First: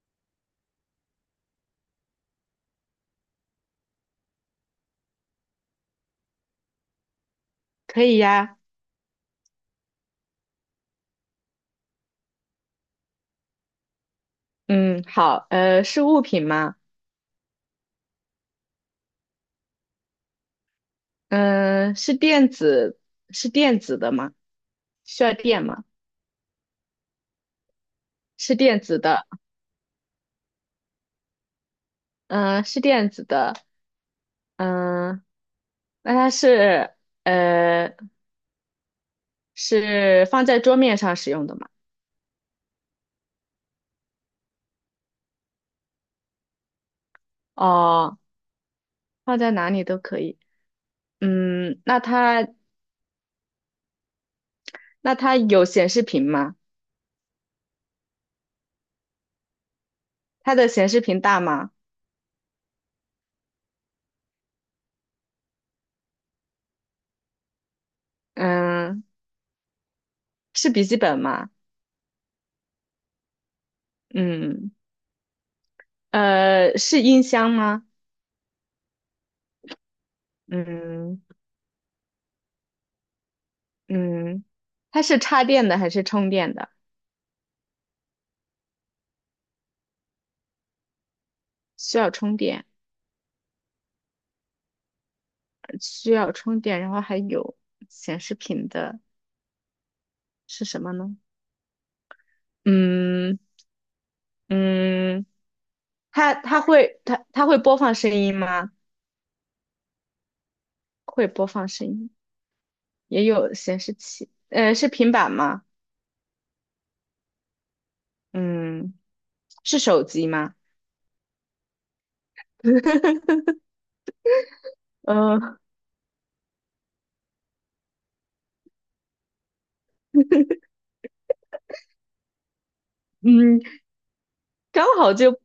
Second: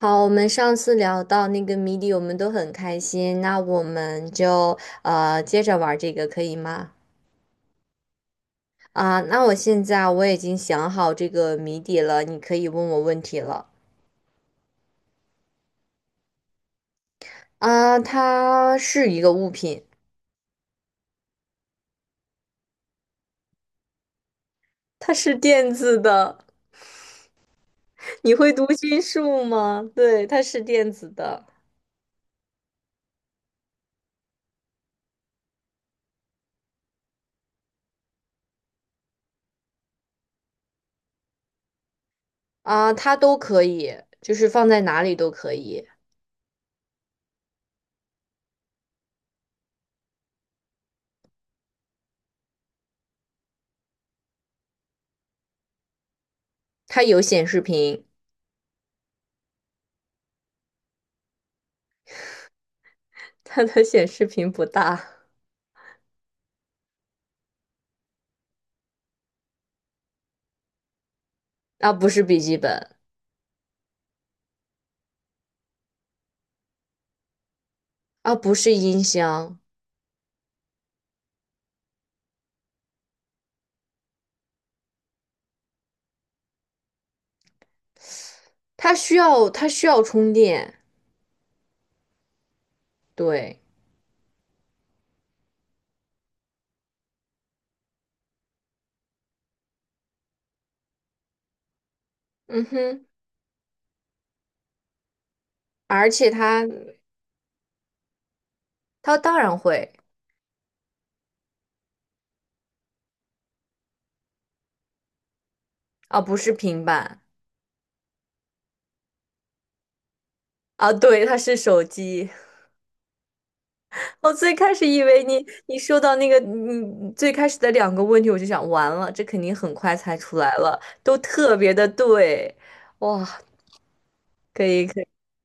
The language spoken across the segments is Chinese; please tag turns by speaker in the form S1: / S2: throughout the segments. S1: 好，我们上次聊到那个谜底，我们都很开心。那我们就接着玩这个，可以吗？
S2: 可以呀。
S1: 啊、那我现在啊我已经想好这个谜底了，你可以问我问题了。
S2: 嗯，好，是物品吗？
S1: 啊、它是一个物品，
S2: 嗯、是电子，是电子的吗？
S1: 它
S2: 需要
S1: 是
S2: 电
S1: 电
S2: 吗？
S1: 子的。你会
S2: 是
S1: 读
S2: 电子
S1: 心
S2: 的，
S1: 术吗？对，它是电子的。
S2: 嗯、是电子的，嗯、那它是，呃，是放在桌面上使用的吗？
S1: 啊、它都可以，就是放在哪里都可以。
S2: 哦，放在哪里都可以。嗯，那它，那它有显示屏吗？
S1: 它有显示屏，
S2: 它的显示屏大吗？
S1: 它的显示屏不大。
S2: 嗯，是笔记本吗？
S1: 啊，不是笔记本，
S2: 嗯，是音箱吗？
S1: 啊，不是音箱。
S2: 嗯。嗯，它是插电的还是充电的？
S1: 它需要充电，
S2: 需要充电，
S1: 对，
S2: 需要充电，然后还有显示屏的是什么呢？
S1: 嗯哼，
S2: 嗯嗯，
S1: 而且
S2: 它它
S1: 它
S2: 会它它会播放声音吗？
S1: 它当然会
S2: 会播放声音，也有显示器，是平板吗？
S1: 啊，不是平板
S2: 嗯，是手机吗？
S1: 啊，对，它是手机。我最开始以为
S2: 呃
S1: 你说到那个你最开始的两个问题，我就想完了，这肯定很快猜出来了，都特别的对，哇，
S2: 嗯，
S1: 可以
S2: 刚
S1: 可以，
S2: 好就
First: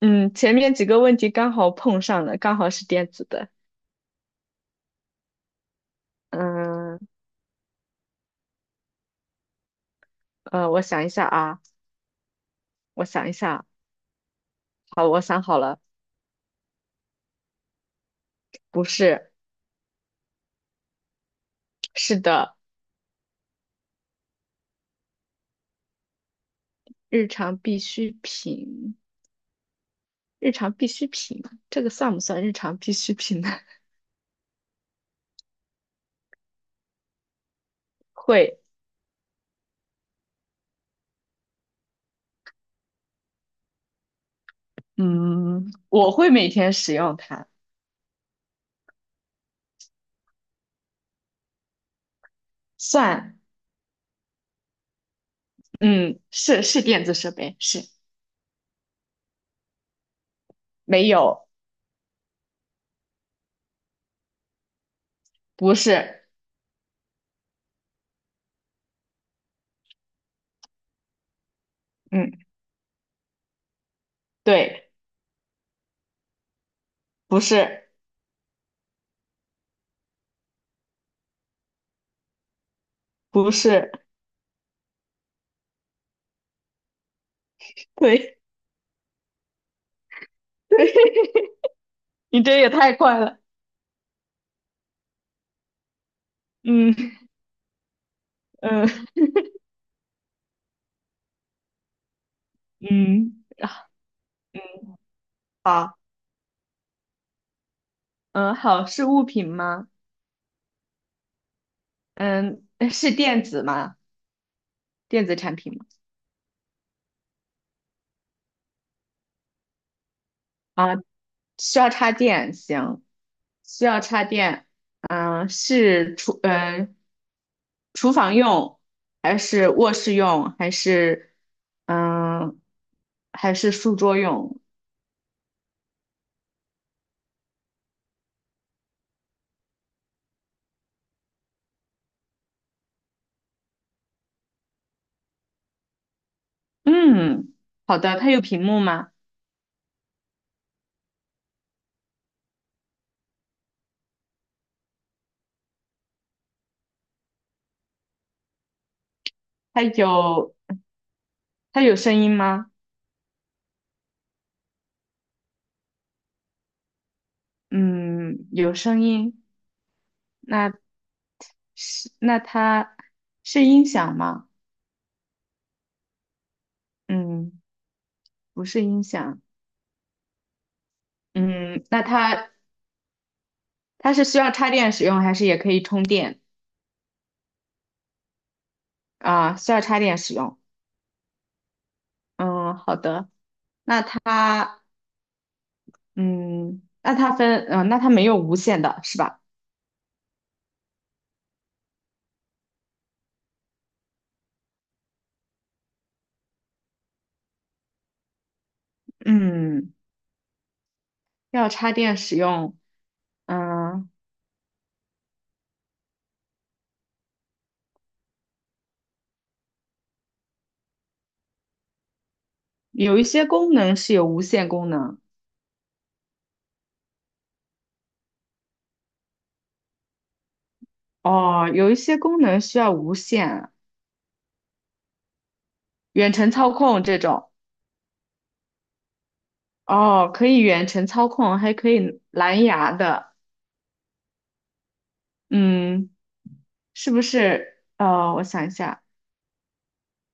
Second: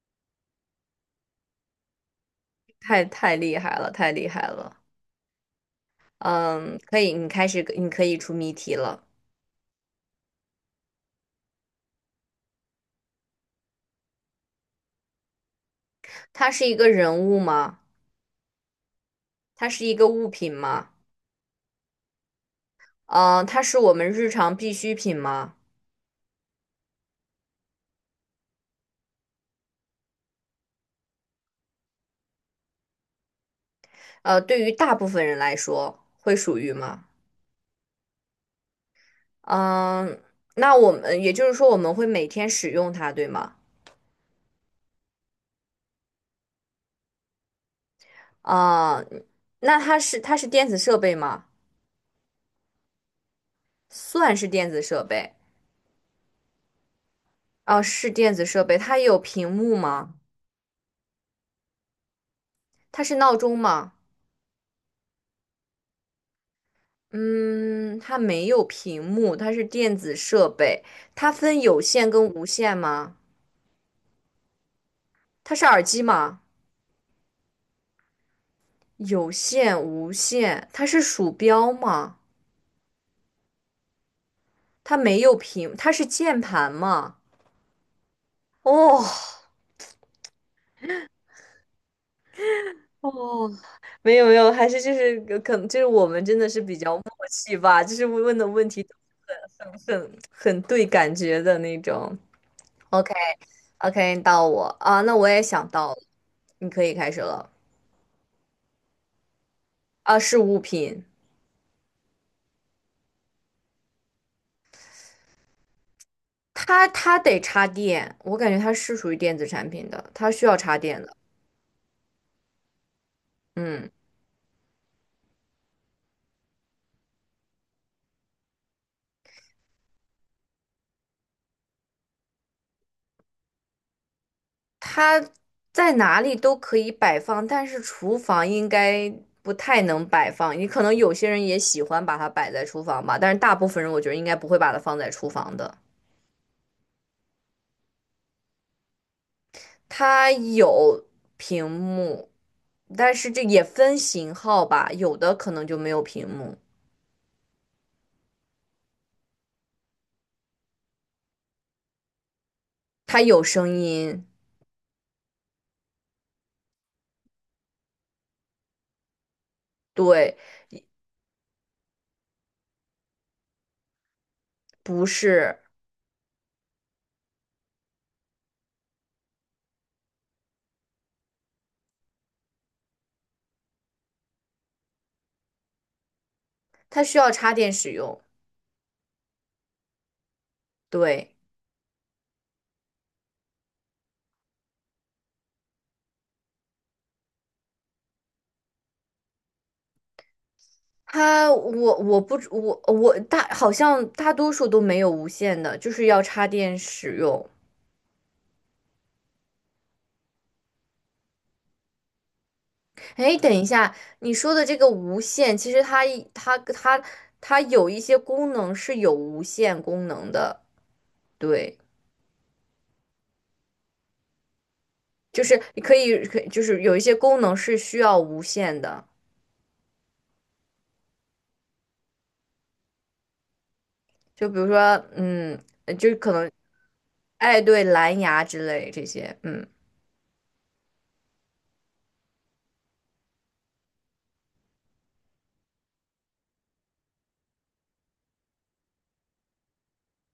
S2: 嗯前面几个问题刚好碰上了，刚好是
S1: 太
S2: 电子
S1: 太
S2: 的。
S1: 厉害了，太厉害了，嗯，可
S2: 嗯
S1: 以，你开始你可以出谜题了。
S2: 我想一下啊，我想一下啊。好，我想好了，
S1: 它是一个人物吗？
S2: 不是，
S1: 它是一个物品吗？
S2: 是的，
S1: 嗯、它是我们日常必需品吗？
S2: 日常必需品，日常必需品，这个算不算日常必需品呢？
S1: 呃，对于大部分人来说，会属于吗？
S2: 会，
S1: 嗯、那我们也就是说，我们会每天使用它，对吗？
S2: 嗯，我会每天使用它，
S1: 啊、那它是电子设备吗？
S2: 算，
S1: 算是电子设备，
S2: 嗯，是电子设备，
S1: 啊、
S2: 是，
S1: 是电子设备。它有屏幕吗？
S2: 没有，
S1: 它是闹钟吗？
S2: 不是，
S1: 嗯，它没有屏幕，它是电子设备。它分有线跟无
S2: 嗯，
S1: 线吗？
S2: 对，
S1: 它是耳机吗？
S2: 不是，
S1: 有线、无线，它是鼠标吗？
S2: 不是，
S1: 它没有屏，它是键盘吗？
S2: 对，
S1: 哦
S2: 对，你这也太快了，
S1: 哦，没有没有，还是就是可能就是我们真的是比较默
S2: 嗯
S1: 契吧，就是问的问题都
S2: 嗯
S1: 是很很对感觉的那种。OK
S2: 嗯
S1: OK，到我啊，那我也想到了，你可以开始了。
S2: 嗯，好，是物品吗？
S1: 啊，是物品，
S2: 嗯，是电子吗？电子产品吗？
S1: 它得插电，我感觉它是属于电子产品的，它需要插
S2: 啊。
S1: 电的。
S2: 需要插电，行，需
S1: 嗯。
S2: 要插电，是厨，厨房用，还是卧室用，还是，嗯、还是书桌用？
S1: 它在哪里都可以摆放，但是厨房应该不太能摆放。你可能有些人也喜欢把它摆在厨房吧，但是大部分人我觉得应该不会把它放在厨房的。
S2: 嗯，好的，它有屏幕吗？
S1: 它有屏幕，但是这也分型号吧，有的可能就没有屏幕。
S2: 它有，它有声音吗？
S1: 它有声音，
S2: 嗯，有声音，
S1: 对，
S2: 那是，那它是音响吗？
S1: 不是，
S2: 嗯，不是音响，嗯，那它。它是需要插电使用，还是也可以充电
S1: 它需要插电使用，
S2: 啊？需要插电使用。
S1: 对。
S2: 嗯，好的。那它，嗯，那它分，那它没有无线的是吧？
S1: 它我我不知我我大好像大多数都没有无线的，就是要插电使用。
S2: 嗯，要插电使用。
S1: 哎，等一下，
S2: 嗯，
S1: 你说的这个无线，其实它有一些功能是有无线功能的，对，
S2: 有一些功能是有无线功能。
S1: 就是你可以就是有一些功能是需要无线的，
S2: 哦，有一些功能需要无线，
S1: 就比如说嗯，就可
S2: 远
S1: 能
S2: 程操控这种。
S1: 哎对蓝牙之类这些，嗯，
S2: 哦，可以远程操控，还可以蓝牙的。嗯，是不是？我想一下，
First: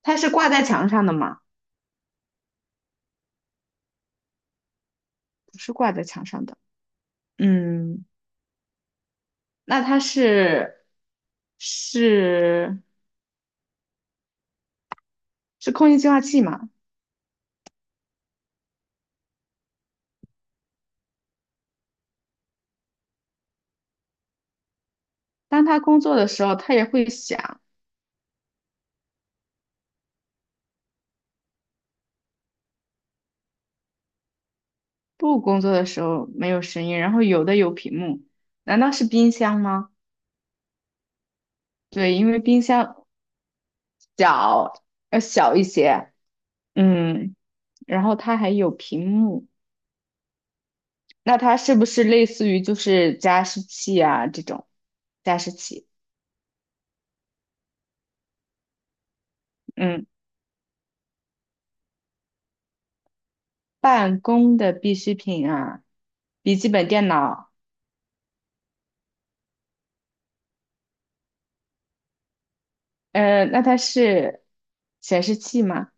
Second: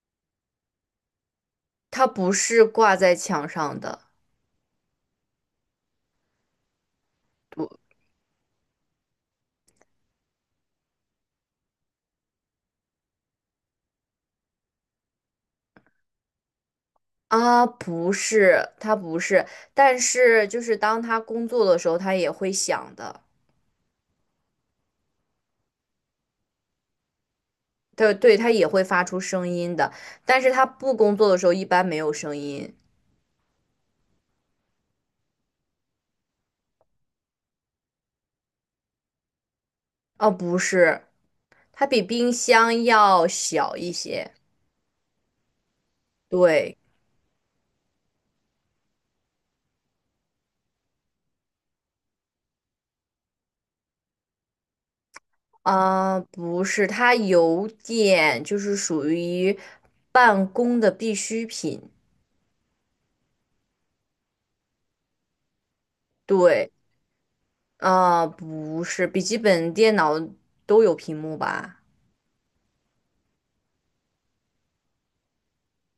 S2: 它是挂在墙上的吗？
S1: 它不是挂在墙上的。
S2: 不是挂在墙上的。嗯，那它是是空气净化器嘛？
S1: 啊，不是，他不是，但是就是当他工作的时候，他也会响的，
S2: 当它工作的时候，它也会响；
S1: 对对，他也会发出声音的，但是他不工作的时候一般没有声音。
S2: 不工作的时候没有声音。然后有的有屏幕，难道是冰箱吗？
S1: 哦，不是，它比
S2: 对，因
S1: 冰
S2: 为冰
S1: 箱
S2: 箱
S1: 要小一些。
S2: 小要小一些，
S1: 对，
S2: 嗯，然后它还有屏幕，那它是不是类似于就是加湿器啊这种加湿器？
S1: 啊，不是，它有点就是属于
S2: 嗯，
S1: 办公的必需品。
S2: 办公的必需品啊，笔记
S1: 对，
S2: 本电脑。
S1: 啊，不是，笔记本电脑都有屏幕吧？
S2: 那它是显示器吗？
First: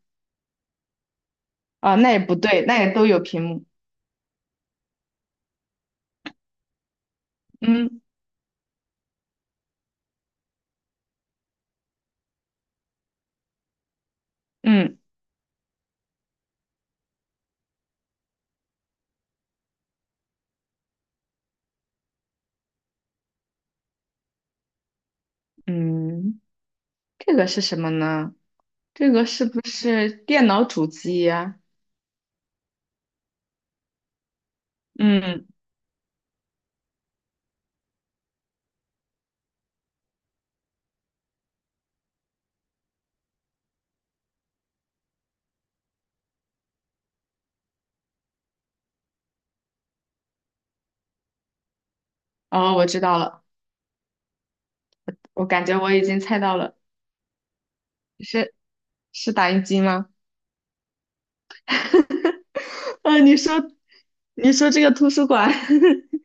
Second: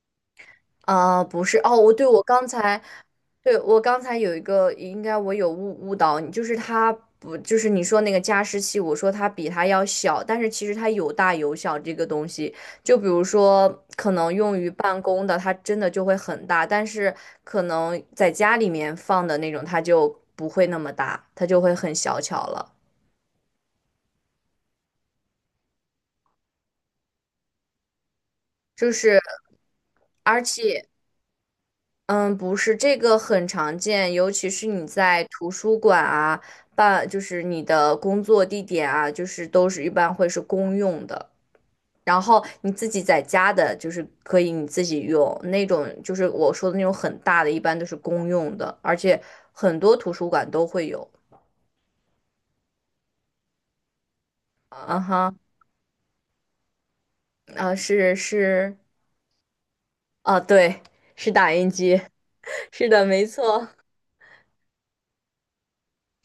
S1: 啊，不是哦，我
S2: 哦，
S1: 对
S2: 那也
S1: 我
S2: 不
S1: 刚
S2: 对，那
S1: 才，
S2: 也都有屏
S1: 对
S2: 幕。
S1: 我刚才有一个，应该我有误导你，就是它不，就是你说
S2: 嗯
S1: 那个加湿器，我说它比它要小，但是其实它有大有小这个东西。就比如说，可能用于
S2: 嗯
S1: 办公的，它真的就会很大，但是可能在家里面放的那种，它就不会那么大，它就会很小巧了。
S2: 嗯，这个是什么呢？
S1: 就
S2: 这
S1: 是，
S2: 个是不是
S1: 而
S2: 电脑主
S1: 且。
S2: 机呀？
S1: 嗯，不是，这个很常见，尤其是你在
S2: 嗯，
S1: 图书馆啊，就是你的工作地点啊，就是都是一般会是公用的。然后你自己在家的，就是可以你自己用那种，就是我说的那种很大的，一般都是公用的，而且很多图书馆都会有。
S2: 哦，我知道了，
S1: 啊哈，
S2: 我感觉我已经猜到了，
S1: 啊是
S2: 是
S1: 是，
S2: 是打印机吗？
S1: 啊对，是打印机，是的，
S2: 啊，
S1: 没错，
S2: 你说这个图书馆，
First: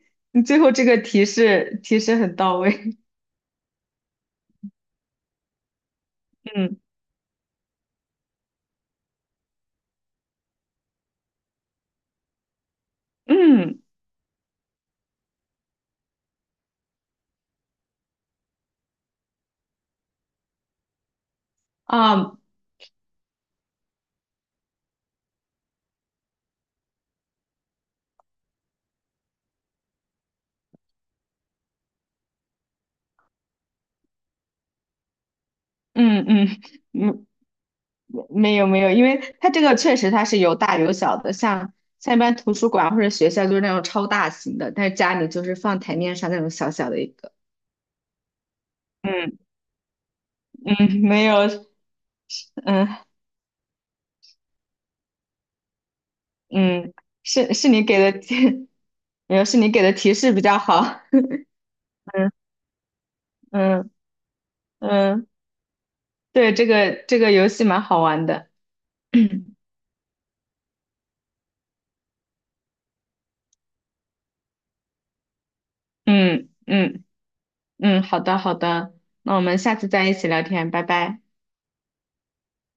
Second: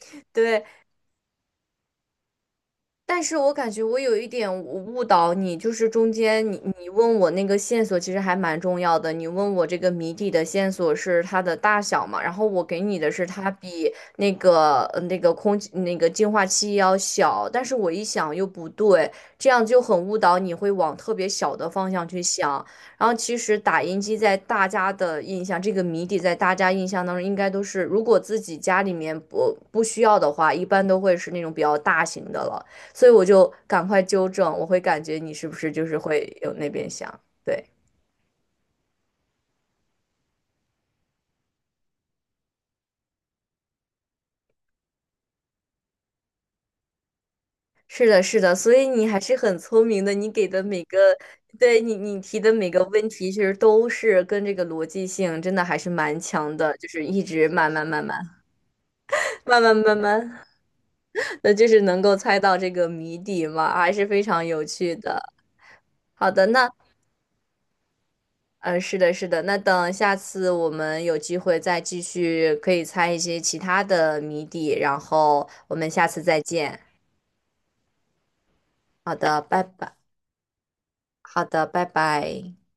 S2: 你最
S1: 对。
S2: 后这个提示很到位。
S1: 但是我感觉我有一点误导你，就是中间你
S2: 嗯
S1: 你问我那个线索其实还蛮重要的，你问我这个谜底的线索是它的大小嘛，然后我给你的是它
S2: 嗯
S1: 比那个那个空气那个净化器要小，但是我一想又不对，这样就很误导你会往特别小的方向去
S2: 啊
S1: 想，然后其实打印机在大家的印象，这个谜底在大家印象当中应该都是，如果自己家里面不需要的话，一般都会是那种比较大型的了。所以我就赶快纠正，我会感觉你是不是就是
S2: 嗯
S1: 会有
S2: 嗯，
S1: 那边想，
S2: 嗯，
S1: 对，
S2: 没有没有，因为它这个确实它是有大有小的，像像一般图书馆或者学校就是那种超大型的，但是家里就是放台面上那种小小的一个。
S1: 是的，是的，所以你还是
S2: 嗯
S1: 很聪明的，你给的每个，
S2: 嗯，没有，
S1: 对你提的每个
S2: 嗯
S1: 问题，其实都是跟这个逻辑性真的还是蛮强的，就
S2: 嗯，
S1: 是一直
S2: 是是
S1: 慢
S2: 你
S1: 慢
S2: 给
S1: 慢
S2: 的
S1: 慢
S2: 提，没 有是
S1: 慢
S2: 你
S1: 慢
S2: 给的
S1: 慢
S2: 提示
S1: 慢，
S2: 比较好。
S1: 那就是能够
S2: 嗯
S1: 猜到这个谜底嘛，
S2: 嗯
S1: 还是非常有趣
S2: 嗯，
S1: 的。好的，
S2: 对，这
S1: 那
S2: 个这个游戏蛮好玩的。
S1: 嗯，是的，是的。那
S2: 嗯
S1: 等下次我们有机会再继续，可以猜一些其他的谜底，然后我们下次再
S2: 嗯
S1: 见。
S2: 嗯嗯，好的好的，
S1: 好
S2: 那
S1: 的，
S2: 我们
S1: 拜
S2: 下次
S1: 拜。
S2: 再一起聊天，拜拜。
S1: 好的，拜拜。